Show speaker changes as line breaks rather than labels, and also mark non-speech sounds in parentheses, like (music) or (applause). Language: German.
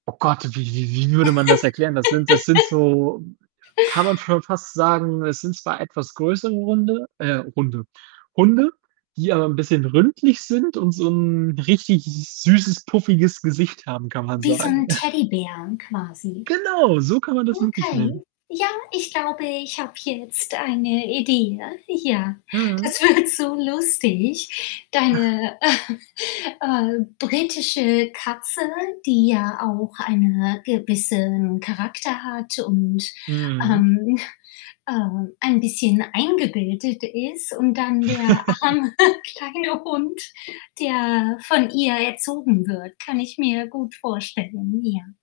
Oh Gott, wie wie wie würde man das erklären? Das sind das sind
(laughs)
so kann man schon fast sagen, es sind zwar etwas größere Runde, äh, Runde Hunde, die aber 'n bisschen rundlich sind und so 'n richtig süßes, puffiges Gesicht haben, kann man
Wie so
sagen.
'n
(chuckles)
Teddybär quasi.
Genau, so kann man das wirklich
Okay.
nennen.
Ja, ich glaube, ich habe jetzt eine Idee, ja. Ja,
Mhm.
das wird so lustig.
(chuckles)
Deine, (chuckles) äh, britische Katze, die ja auch eine gewissen Charakter hat und,
Mhm.
ähm, (chuckles) äh, ein bisschen eingebildet ist und dann der
(laughs)
arme, kleine Hund, der von ihr erzogen wird, kann ich mir gut vorstellen, ja.